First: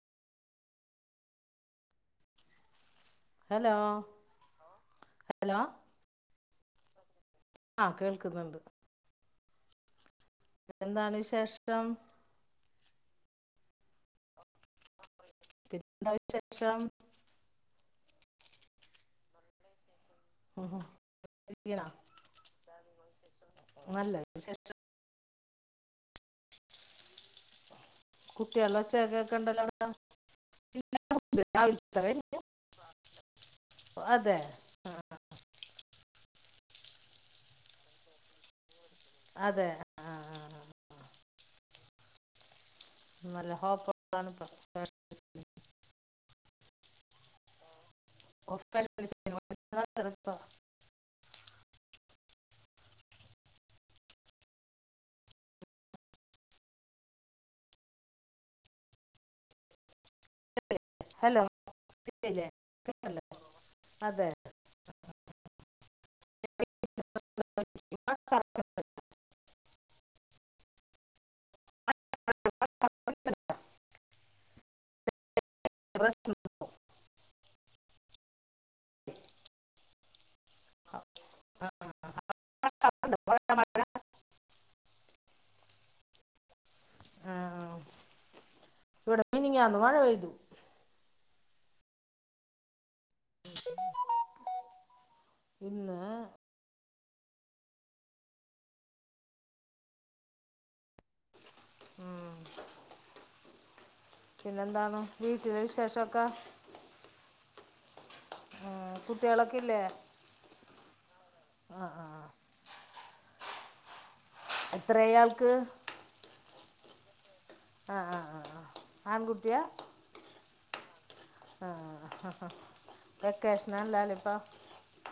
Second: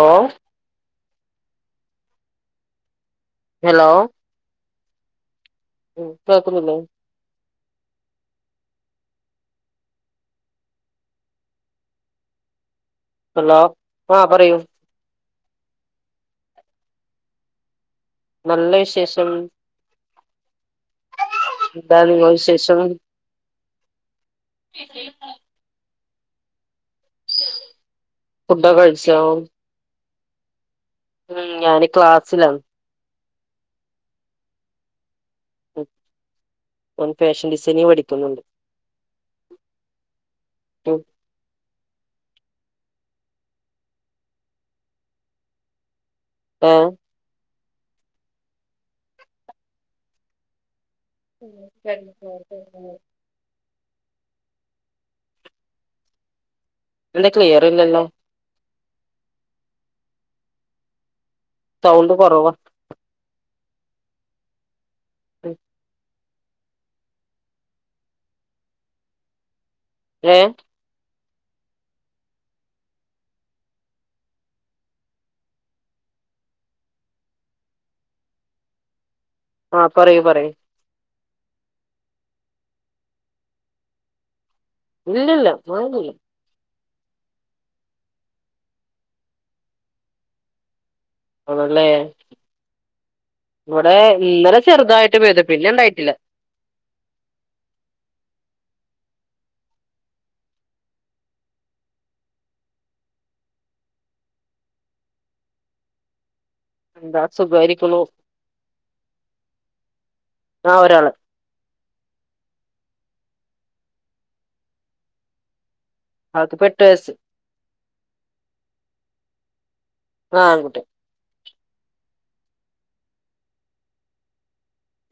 ഓ hello hello hello കേൾക്കുന്നില്ലേ ആ കേൾക്കുന്നുണ്ട് എന്താണ് വിശേഷം ഹലോ ആ പറയൂ പിന്നെന്താ വിശേഷം നല്ല വിശേഷം എന്താ നിങ്ങളെ വിശേഷം [inaudible] ഫുഡൊക്കെ കുട്ടിയുള്ടെ ഒച്ച കഴിച്ചോ കേക്ക്ണ്ടല്ലോ ഉം ഞാന് ക്ലാസ്സിലാണ് അതെ ആ [inaudible] ഓൻ ഫാഷൻ ഡിസൈനിങ് പഠിക്കുന്നുണ്ട് അതെ ആ, ആ, ആ. ഉം നല്ല [unintelligible] ഏ [unintelligible] [inaudible] എന്താ ക്ലിയർ ഇല്ലല്ലോ ഹലോ സൗണ്ട് കുറവാ [unintelligible] അതെ ഉം [unintelligible] ഏഹ് പ്പ റെസ്റ്റ് ആഹ് പറയൂ പറയൂ ആഹ് ആഹ് [unintelligible] ഇല്ലില്ല മാറില്ല ആഹ് മിനിഞാന്ന് മഴ പെയ്തു ആണല്ലേ ഇവിടെ ഇന്നലെ ചെറുതായിട്ട് പെയ്ത് ഇന്നാ ഉം പിന്നെന്താണ് വീട്ടില് വിശേഷ ഒക്കെ എന്താ ആഹ് സുഖയിരിക്കുന്നു ആഹ് കുട്ടികളൊക്കെ ഇല്ലേ ആ ഒരാള് ആഹ് ആഹ് എത്രയാൾക്ക് ആൾക്ക്പ്പോ എട്ട് വയസ്സ് ആഹ് ആഹ് ആഹ് ആൺകുട്ടിയാ ആഹ് ആൺകുട്ടി ആഹ് ആഹ് ഹ് വേക്കെഷണല്ലാലിപ്പോ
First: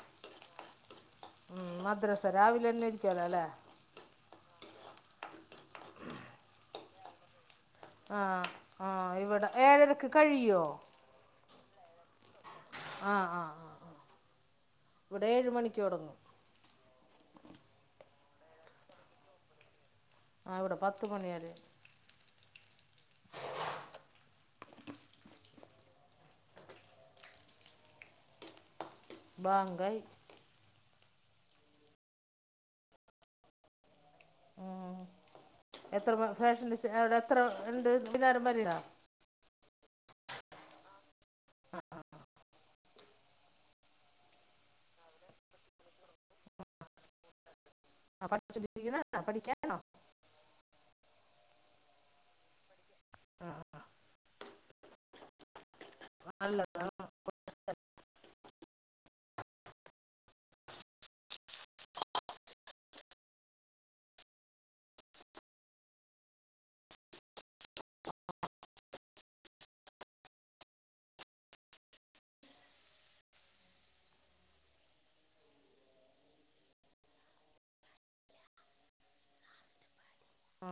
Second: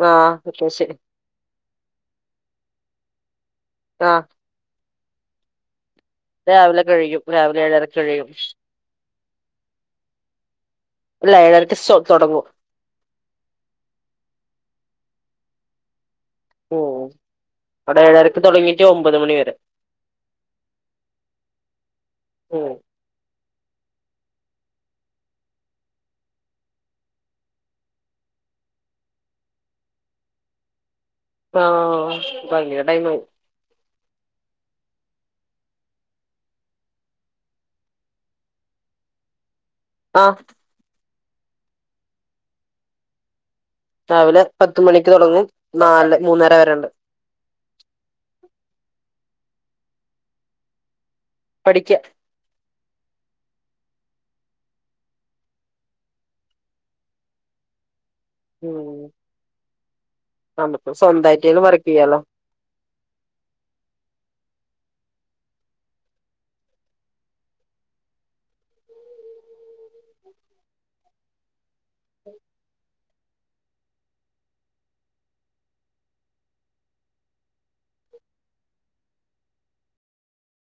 ആഹ് വെക്കേഷൻ ഉം മദ്രസ രാവിലെന്നെ അയിരിക്കുവാലോ അല്ലെ ആഹ് രാവിലെ കഴിയും രാവിലെ ഏഴരക് ആഹ് ആഹ് ഇവിടെ ഏഴരക്ക് കഴിയോ അല്ല ഏഴരക്ക് സൊ തുടങ്ങും ആഹ് ആഹ് ആഹ് ആഹ് ഇവിടെ ഏഴ് മണിക്ക് തുടങ്ങും ഓഹ് ഇവിടെ ഏഴരക്ക് തുടങ്ങിട്ട് ഒമ്പത് മണി വരെ ആഹ് ഇവിടെ പത്ത് മണിവരെ ഉം ബാങ്കൈ ആ ബാങ്കിന് ടൈമായി ഉം. എത്ര ഫാഷൻ ഡിസൈ അവടെ എത്രണ്ട് [unintelligible] ആഹ് രാവിലെ പത്ത് മണിക്ക് തൊടങ്ങും നാല് മൂന്നര വരെണ്ട് ആ [unintelligible] പഠിക്കാണോ പഠിക്ക [unintelligible] ഉം നമ്മക്ക് സ്വന്തായിട്ടേലും വർക്കെയ്യാലോ ആ